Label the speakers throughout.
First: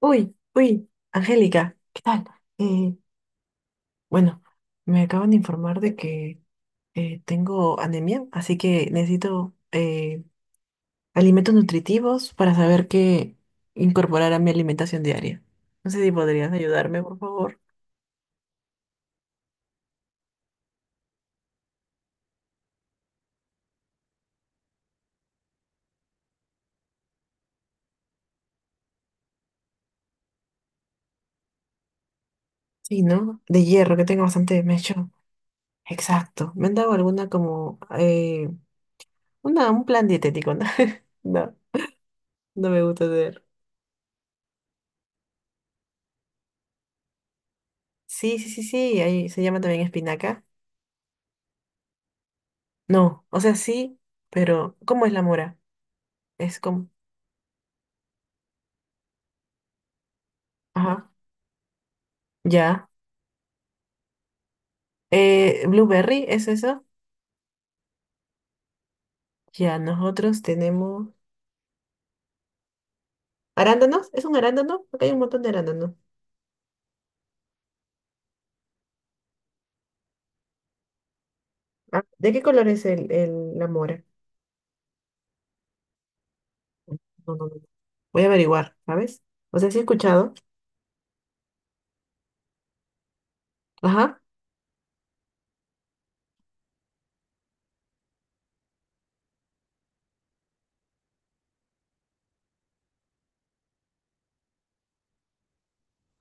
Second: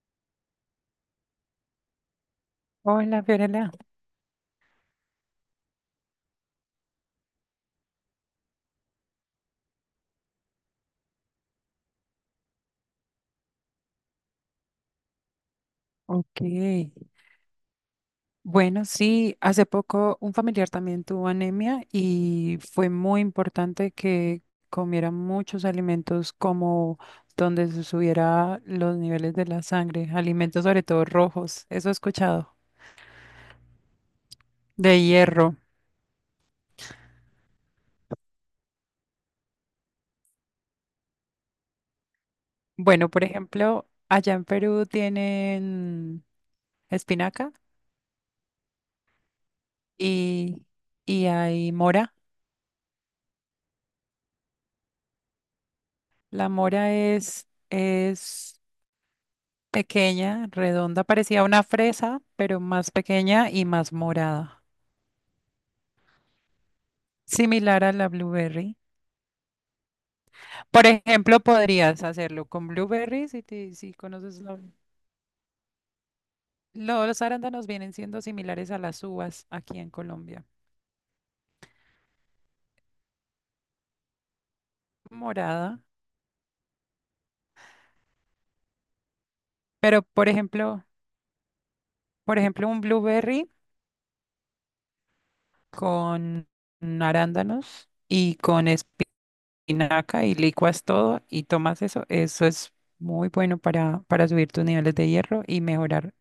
Speaker 1: Uy, uy, Angélica, ¿qué tal? Eh,
Speaker 2: Hola, Fiorella.
Speaker 1: bueno, me acaban de informar de que tengo anemia, así que necesito alimentos nutritivos para saber qué incorporar a mi alimentación diaria. No sé si
Speaker 2: Ok.
Speaker 1: podrías ayudarme, por favor.
Speaker 2: Bueno, sí, hace poco un familiar también tuvo anemia y fue muy importante que comiera muchos alimentos como donde se subiera los niveles de la sangre, alimentos sobre todo rojos, eso he escuchado,
Speaker 1: Sí, ¿no? De hierro, que tengo bastante, me he
Speaker 2: de
Speaker 1: hecho.
Speaker 2: hierro.
Speaker 1: Exacto. Me han dado alguna como una, un plan dietético, ¿no? No, no me gusta
Speaker 2: Bueno, por
Speaker 1: hacer.
Speaker 2: ejemplo, allá en Perú tienen espinaca
Speaker 1: Sí, sí, sí, sí, ahí se llama también espinaca.
Speaker 2: y, y hay mora.
Speaker 1: No, o sea, sí, pero ¿cómo es la mora?
Speaker 2: La
Speaker 1: Es como,
Speaker 2: mora es, es pequeña, redonda,
Speaker 1: ajá,
Speaker 2: parecía una fresa, pero
Speaker 1: ya.
Speaker 2: más pequeña y más morada,
Speaker 1: Blueberry, ¿es eso?
Speaker 2: similar a la blueberry.
Speaker 1: Ya, nosotros
Speaker 2: Por
Speaker 1: tenemos
Speaker 2: ejemplo, podrías hacerlo con blueberry si, si
Speaker 1: arándanos, ¿es un
Speaker 2: conoces la...
Speaker 1: arándano? Acá hay un montón de arándanos.
Speaker 2: Los arándanos vienen siendo similares a las uvas aquí en Colombia.
Speaker 1: Ah, ¿de qué color es la mora?
Speaker 2: Morada,
Speaker 1: No, no, no, no. Voy a averiguar, ¿sabes? O sea, sí he
Speaker 2: pero por
Speaker 1: escuchado.
Speaker 2: ejemplo, por ejemplo, un blueberry
Speaker 1: Ajá.
Speaker 2: con arándanos y con espinaca y licuas todo y tomas eso, eso es muy bueno para subir tus niveles de hierro y mejorar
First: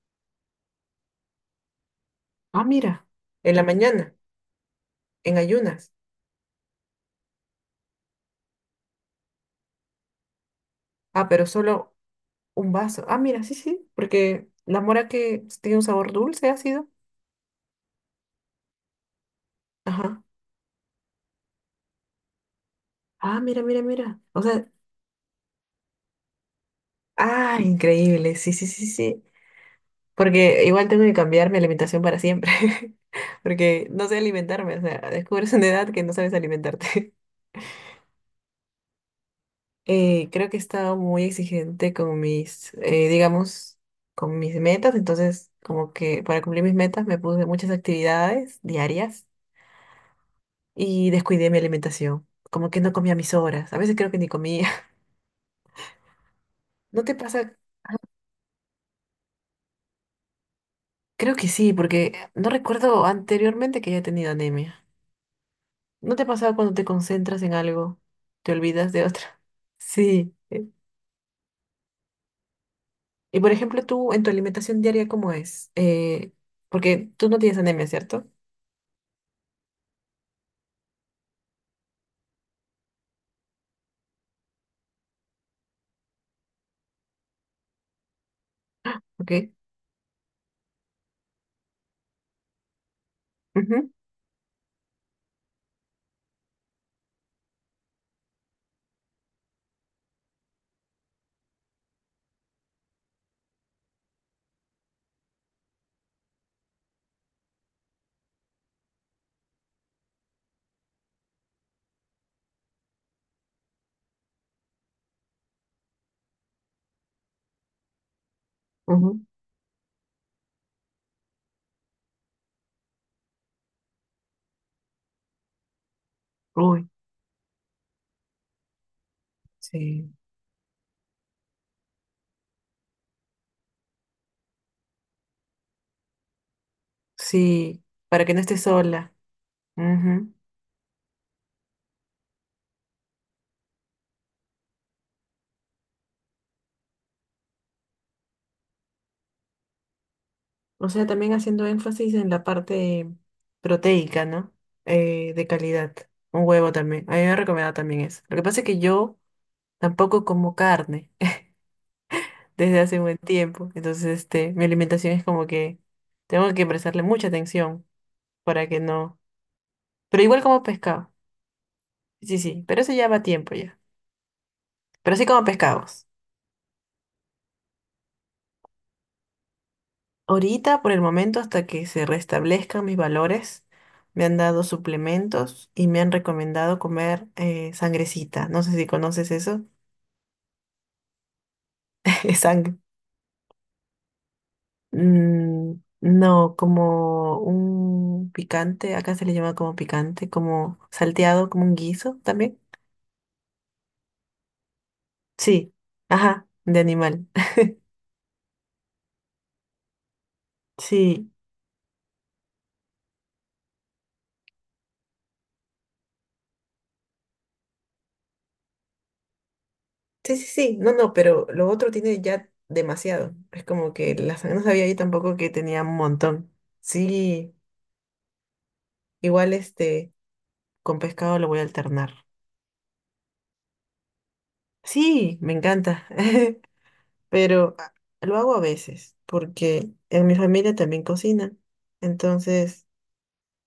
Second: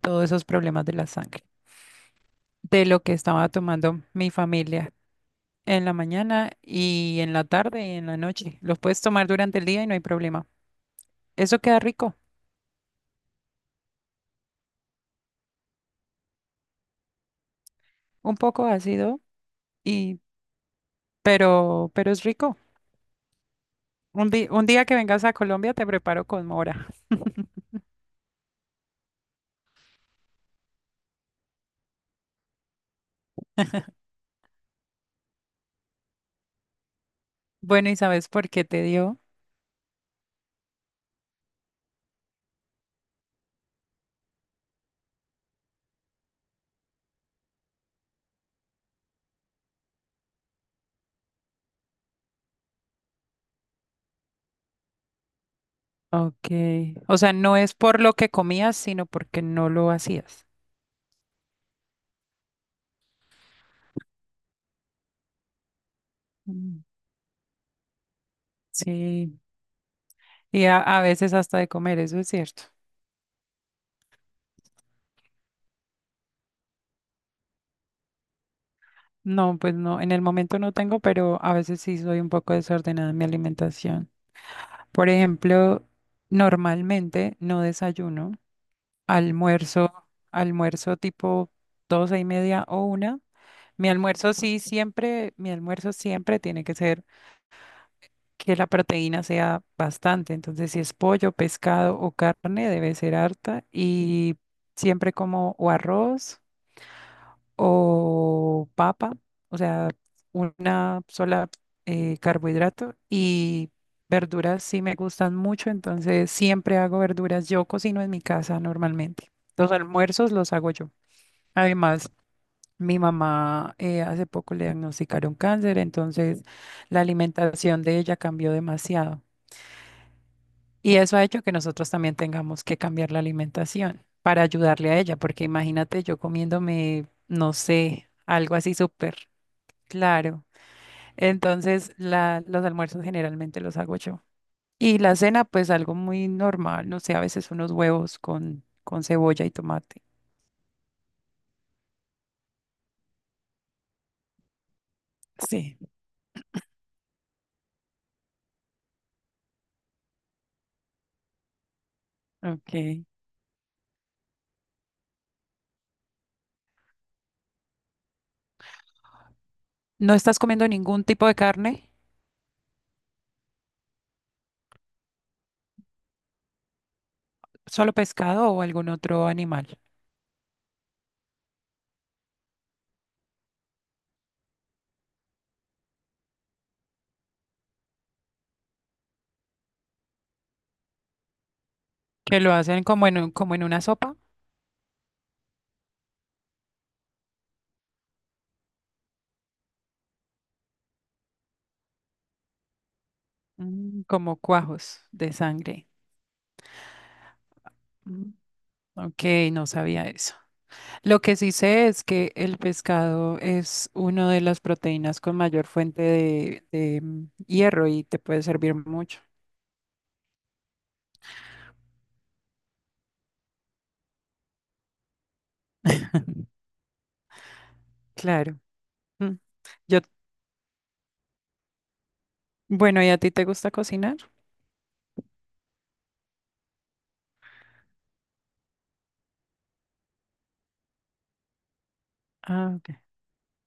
Speaker 2: todos esos problemas de la sangre,
Speaker 1: Ah,
Speaker 2: de lo
Speaker 1: mira,
Speaker 2: que estaba
Speaker 1: en la
Speaker 2: tomando
Speaker 1: mañana,
Speaker 2: mi familia
Speaker 1: en
Speaker 2: en
Speaker 1: ayunas.
Speaker 2: la mañana y en la tarde y en la noche. Los puedes tomar durante el día y no hay problema.
Speaker 1: Ah, pero
Speaker 2: Eso queda
Speaker 1: solo
Speaker 2: rico,
Speaker 1: un vaso. Ah, mira, sí, sí, porque la mora que tiene un sabor dulce, ácido.
Speaker 2: un poco ácido y
Speaker 1: Ajá.
Speaker 2: pero es rico.
Speaker 1: Ah, mira, mira, mira.
Speaker 2: Un
Speaker 1: O
Speaker 2: di- un
Speaker 1: sea,
Speaker 2: día que vengas a Colombia te preparo con mora.
Speaker 1: ah, increíble. Sí, sí, sí, sí. Porque igual tengo que cambiar mi alimentación para siempre. Porque no sé alimentarme. O sea, descubres una edad que no sabes alimentarte.
Speaker 2: Bueno, ¿y sabes por qué te dio?
Speaker 1: Creo que he estado muy exigente con mis, digamos, con mis metas. Entonces, como que para cumplir mis metas me puse muchas actividades diarias y descuidé mi alimentación. Como que no comía mis horas. A veces creo que ni comía.
Speaker 2: Ok.
Speaker 1: ¿No te
Speaker 2: O sea,
Speaker 1: pasa?
Speaker 2: no es por lo que comías, sino porque no lo hacías.
Speaker 1: Creo que sí, porque no recuerdo anteriormente que haya tenido anemia. ¿No te pasa cuando
Speaker 2: Mm.
Speaker 1: te concentras en algo, te olvidas de
Speaker 2: Sí.
Speaker 1: otra? Sí.
Speaker 2: Y a veces hasta de comer, eso es cierto.
Speaker 1: Y por ejemplo, tú en tu alimentación diaria, ¿cómo es? Porque tú no tienes anemia, ¿cierto?
Speaker 2: No, pues no, en el momento no tengo, pero a veces sí soy un poco desordenada en mi alimentación. Por ejemplo, normalmente no desayuno,
Speaker 1: Ok.
Speaker 2: almuerzo, almuerzo tipo 12:30 o una. Mi
Speaker 1: Ujú,
Speaker 2: almuerzo sí siempre, mi almuerzo siempre tiene que ser que la proteína sea bastante. Entonces, si es pollo, pescado o carne, debe ser harta y siempre como o arroz o papa, o sea, una sola carbohidrato y verduras sí me gustan mucho, entonces siempre hago verduras. Yo cocino en mi casa
Speaker 1: ujú.
Speaker 2: normalmente. Los almuerzos los hago yo. Además, mi mamá hace poco le diagnosticaron cáncer, entonces
Speaker 1: Uy,
Speaker 2: la alimentación de ella cambió demasiado.
Speaker 1: sí.
Speaker 2: Y eso ha hecho que nosotros también tengamos que cambiar la alimentación para ayudarle a ella, porque imagínate yo comiéndome, no
Speaker 1: Sí,
Speaker 2: sé,
Speaker 1: para que no
Speaker 2: algo
Speaker 1: estés
Speaker 2: así
Speaker 1: sola.
Speaker 2: súper...
Speaker 1: Ujú.
Speaker 2: Claro. Entonces, los almuerzos generalmente los hago yo. Y la cena, pues algo muy normal, no sé, a veces unos huevos con cebolla y tomate.
Speaker 1: O sea, también haciendo énfasis en la parte proteica, ¿no? De
Speaker 2: Sí,
Speaker 1: calidad. Un huevo también. A mí me ha recomendado también eso. Lo que pasa es que yo tampoco como carne desde hace
Speaker 2: ok.
Speaker 1: un buen tiempo. Entonces, este, mi alimentación es como que tengo que prestarle mucha atención para que no.
Speaker 2: ¿No
Speaker 1: Pero
Speaker 2: estás
Speaker 1: igual como
Speaker 2: comiendo ningún
Speaker 1: pescado.
Speaker 2: tipo de carne?
Speaker 1: Sí, sí, pero eso ya va tiempo ya. Pero sí como pescados.
Speaker 2: ¿Solo pescado o algún otro animal?
Speaker 1: Ahorita, por el momento, hasta que se restablezcan mis valores, me han dado suplementos y me han recomendado comer sangrecita. No sé si conoces eso. Es
Speaker 2: Que lo
Speaker 1: sangre.
Speaker 2: hacen como en, como en una sopa.
Speaker 1: Mm, no, como un picante, acá se le llama como picante, como salteado, como un guiso también.
Speaker 2: Mm, como cuajos de
Speaker 1: Sí,
Speaker 2: sangre.
Speaker 1: ajá, de animal.
Speaker 2: Mm. Ok, no sabía eso. Lo
Speaker 1: Sí,
Speaker 2: que sí sé es que el pescado es una de las proteínas con mayor fuente de, mm, hierro y te puede servir mucho.
Speaker 1: sí, sí, sí, no, no, pero lo otro tiene ya demasiado. Es como que la sangre no sabía yo tampoco que tenía un montón. Sí,
Speaker 2: Claro. Mm.
Speaker 1: igual
Speaker 2: Yo,
Speaker 1: este, con pescado lo voy a alternar.
Speaker 2: bueno, ¿y a ti te gusta cocinar?
Speaker 1: Sí, me encanta, pero lo hago a veces, porque en mi familia también cocina.
Speaker 2: Ah,
Speaker 1: Entonces,
Speaker 2: ok.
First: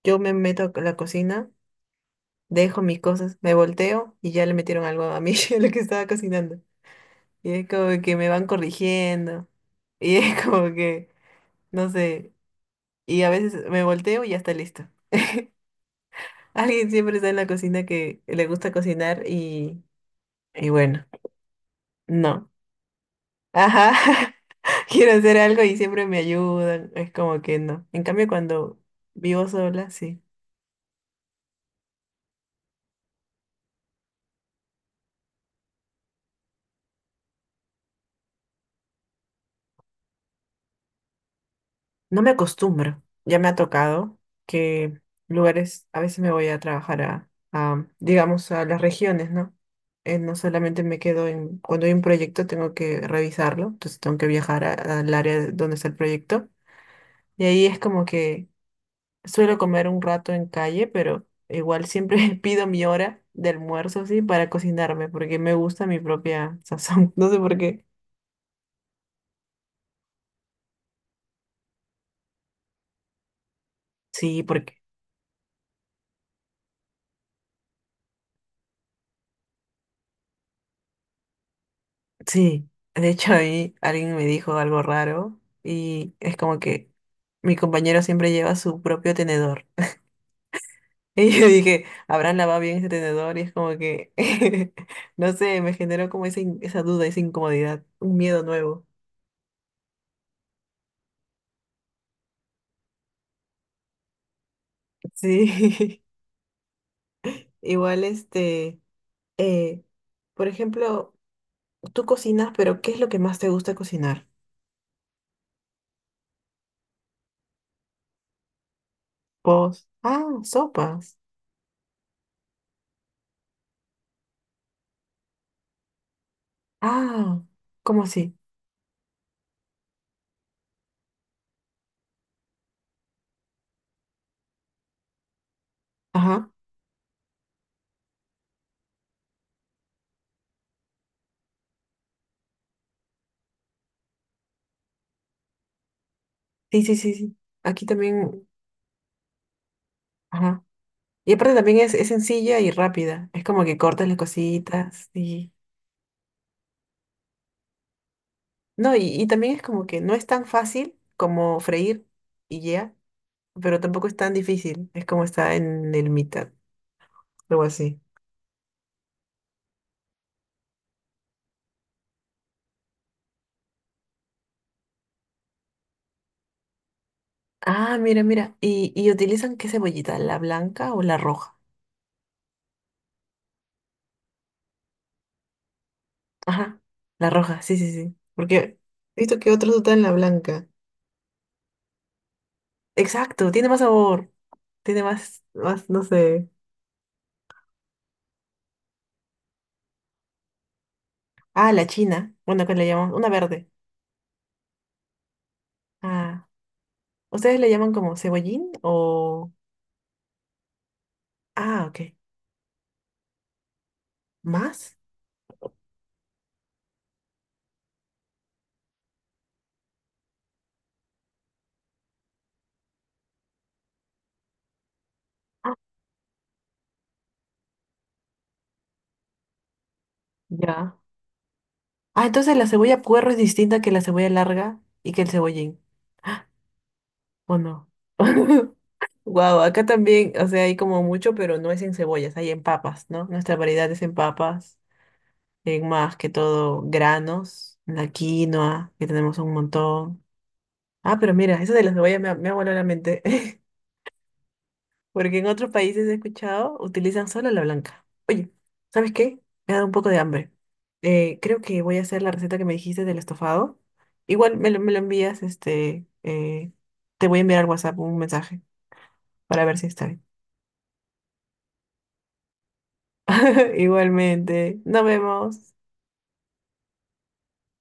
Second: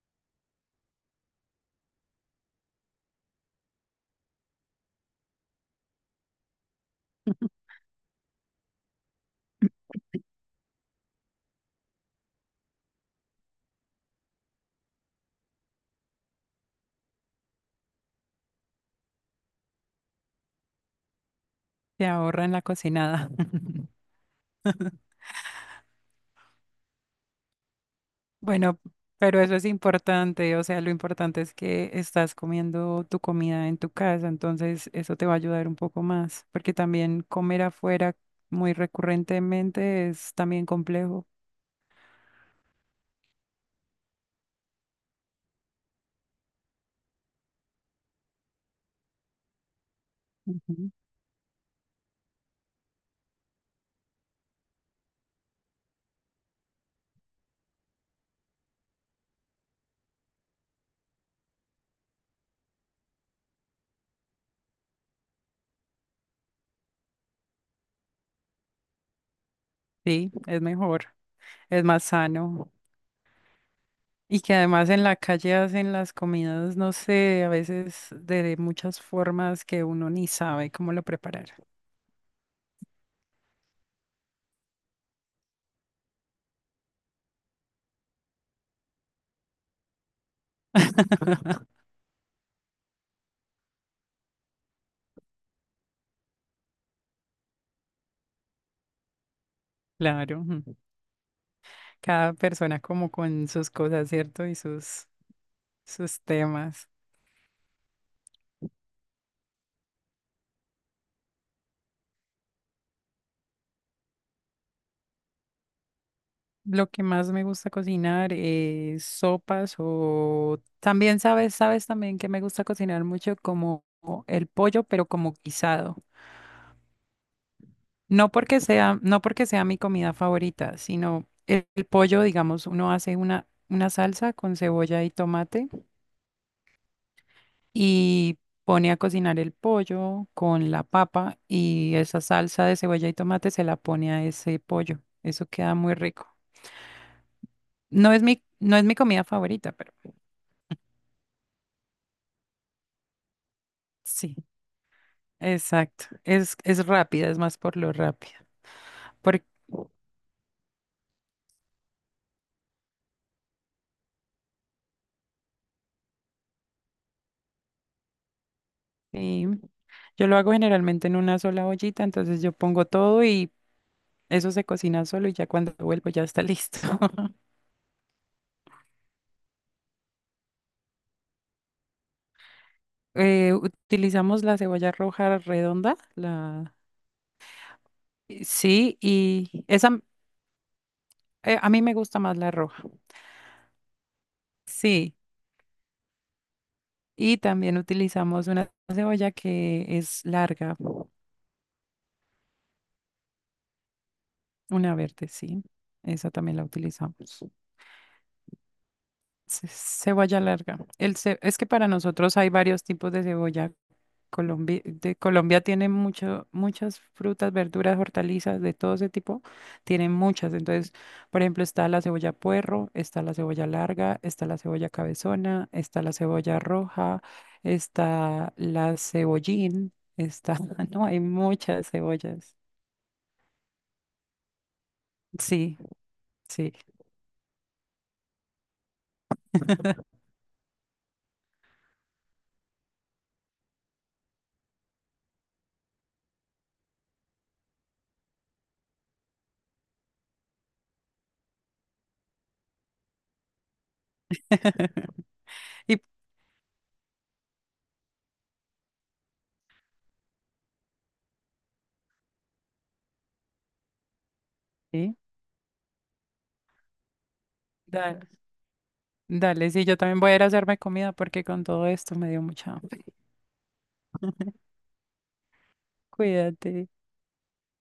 Speaker 1: yo me meto a la cocina, dejo mis cosas, me volteo y ya le metieron algo a mí, a lo que estaba cocinando. Y es como que me van corrigiendo. Y es como que, no sé. Y a veces me volteo y ya está listo. Alguien siempre está en la cocina que le gusta cocinar y bueno,
Speaker 2: Te ahorra
Speaker 1: no.
Speaker 2: en la cocinada.
Speaker 1: Ajá. Quiero hacer algo y siempre me ayudan. Es como que no. En cambio, cuando
Speaker 2: Bueno, pero
Speaker 1: vivo
Speaker 2: eso es
Speaker 1: sola, sí.
Speaker 2: importante, o sea, lo importante es que estás comiendo tu comida en tu casa, entonces eso te va a ayudar un poco más, porque también comer afuera muy recurrentemente es también complejo.
Speaker 1: No me acostumbro. Ya me ha tocado que lugares, a veces me voy a trabajar a, digamos, a las regiones, ¿no? No solamente
Speaker 2: Ujú.
Speaker 1: me quedo en, cuando hay un proyecto tengo que revisarlo, entonces tengo que viajar al área donde está el proyecto. Y ahí es como que suelo comer un rato en calle, pero igual siempre pido mi hora de almuerzo, sí, para cocinarme, porque me gusta mi propia sazón. No sé por qué.
Speaker 2: Sí, es mejor. Es más sano. Y
Speaker 1: Sí,
Speaker 2: que
Speaker 1: porque
Speaker 2: además en la calle hacen las comidas, no sé, a veces de muchas formas que uno ni sabe cómo lo preparar.
Speaker 1: sí, de hecho ahí alguien me dijo algo raro y es como que mi compañero siempre lleva su propio tenedor. Y yo dije, ¿habrán lavado bien ese tenedor? Y es como que, no sé, me generó como esa, esa duda, esa incomodidad, un miedo nuevo.
Speaker 2: Claro, ujú. Cada persona como con sus cosas, ¿cierto? Y sus,
Speaker 1: Sí,
Speaker 2: sus temas.
Speaker 1: igual este, eh, por ejemplo, tú cocinas, pero ¿qué es lo que más te gusta cocinar?
Speaker 2: Lo que más me gusta cocinar es sopas
Speaker 1: Pos. Ah,
Speaker 2: o
Speaker 1: sopas.
Speaker 2: también sabes, sabes también que me gusta cocinar mucho como el pollo, pero como guisado.
Speaker 1: Ah, ¿cómo
Speaker 2: No
Speaker 1: así?
Speaker 2: porque sea, no porque sea mi comida favorita, sino el pollo, digamos, uno hace una salsa con cebolla y tomate
Speaker 1: Ajá.
Speaker 2: y pone a cocinar el pollo con la papa y esa salsa de cebolla y tomate se la pone a ese pollo. Eso queda muy rico.
Speaker 1: Sí, sí, sí, sí. Aquí
Speaker 2: No es mi,
Speaker 1: también.
Speaker 2: no es mi comida favorita, pero
Speaker 1: Ajá. Y aparte también es sencilla y rápida. Es como que cortas las
Speaker 2: sí,
Speaker 1: cositas y...
Speaker 2: exacto. Es rápida, es más por lo rápida.
Speaker 1: No, y
Speaker 2: Porque
Speaker 1: también es como que no es tan fácil como freír y ya, pero tampoco es tan difícil. Es como está en el mitad, algo así.
Speaker 2: yo lo hago generalmente en una sola ollita, entonces yo pongo todo y eso se cocina solo y ya cuando vuelvo ya está listo.
Speaker 1: Ah, mira, mira. Y utilizan qué cebollita? ¿La blanca o la roja?
Speaker 2: Utilizamos la cebolla roja redonda, la
Speaker 1: Ajá, la roja, sí, sí, sí. Porque
Speaker 2: sí,
Speaker 1: he visto que
Speaker 2: y
Speaker 1: otros
Speaker 2: esa
Speaker 1: usan la blanca.
Speaker 2: a mí me gusta más la roja.
Speaker 1: Exacto, tiene más sabor. Tiene
Speaker 2: Sí,
Speaker 1: más, más, no sé.
Speaker 2: y también utilizamos una cebolla que es larga,
Speaker 1: Ah, la china. Bueno, acá le llamamos una verde.
Speaker 2: una verde, sí. Esa
Speaker 1: Ah.
Speaker 2: también la utilizamos.
Speaker 1: ¿Ustedes le llaman como cebollín o...?
Speaker 2: Cebolla larga. Es que
Speaker 1: Ah,
Speaker 2: para
Speaker 1: ok.
Speaker 2: nosotros hay varios tipos de cebolla. Colombia,
Speaker 1: ¿Más?
Speaker 2: de Colombia tiene mucho, muchas frutas, verduras, hortalizas, de todo ese tipo. Tienen muchas. Entonces, por ejemplo, está la cebolla puerro, está la cebolla larga, está la cebolla cabezona, está la cebolla roja, está la cebollín, está,
Speaker 1: Ya.
Speaker 2: no, hay muchas
Speaker 1: Ah,
Speaker 2: cebollas.
Speaker 1: entonces la cebolla puerro es distinta que la cebolla larga y que el cebollín.
Speaker 2: Sí,
Speaker 1: Ah,
Speaker 2: sí.
Speaker 1: ¿o no? Wow, acá también, o sea, hay como mucho, pero no es en cebollas, hay en papas, ¿no? Nuestra variedad es en papas, en más que todo granos, la quinoa, que tenemos un montón. Ah, pero mira, eso de la cebolla me ha volado la mente. Porque en otros
Speaker 2: Y
Speaker 1: países he escuchado, utilizan solo la blanca. Oye, ¿sabes qué? Me ha dado un poco de hambre. Creo que voy a hacer la receta que me dijiste del estofado. Igual me lo
Speaker 2: sí,
Speaker 1: envías, este, te voy a enviar al WhatsApp un
Speaker 2: dale,
Speaker 1: mensaje para
Speaker 2: dale,
Speaker 1: ver
Speaker 2: sí,
Speaker 1: si
Speaker 2: yo
Speaker 1: está
Speaker 2: también
Speaker 1: bien.
Speaker 2: voy a ir a hacerme comida porque con todo esto me dio mucha hambre.
Speaker 1: Igualmente, nos vemos.
Speaker 2: Cuídate.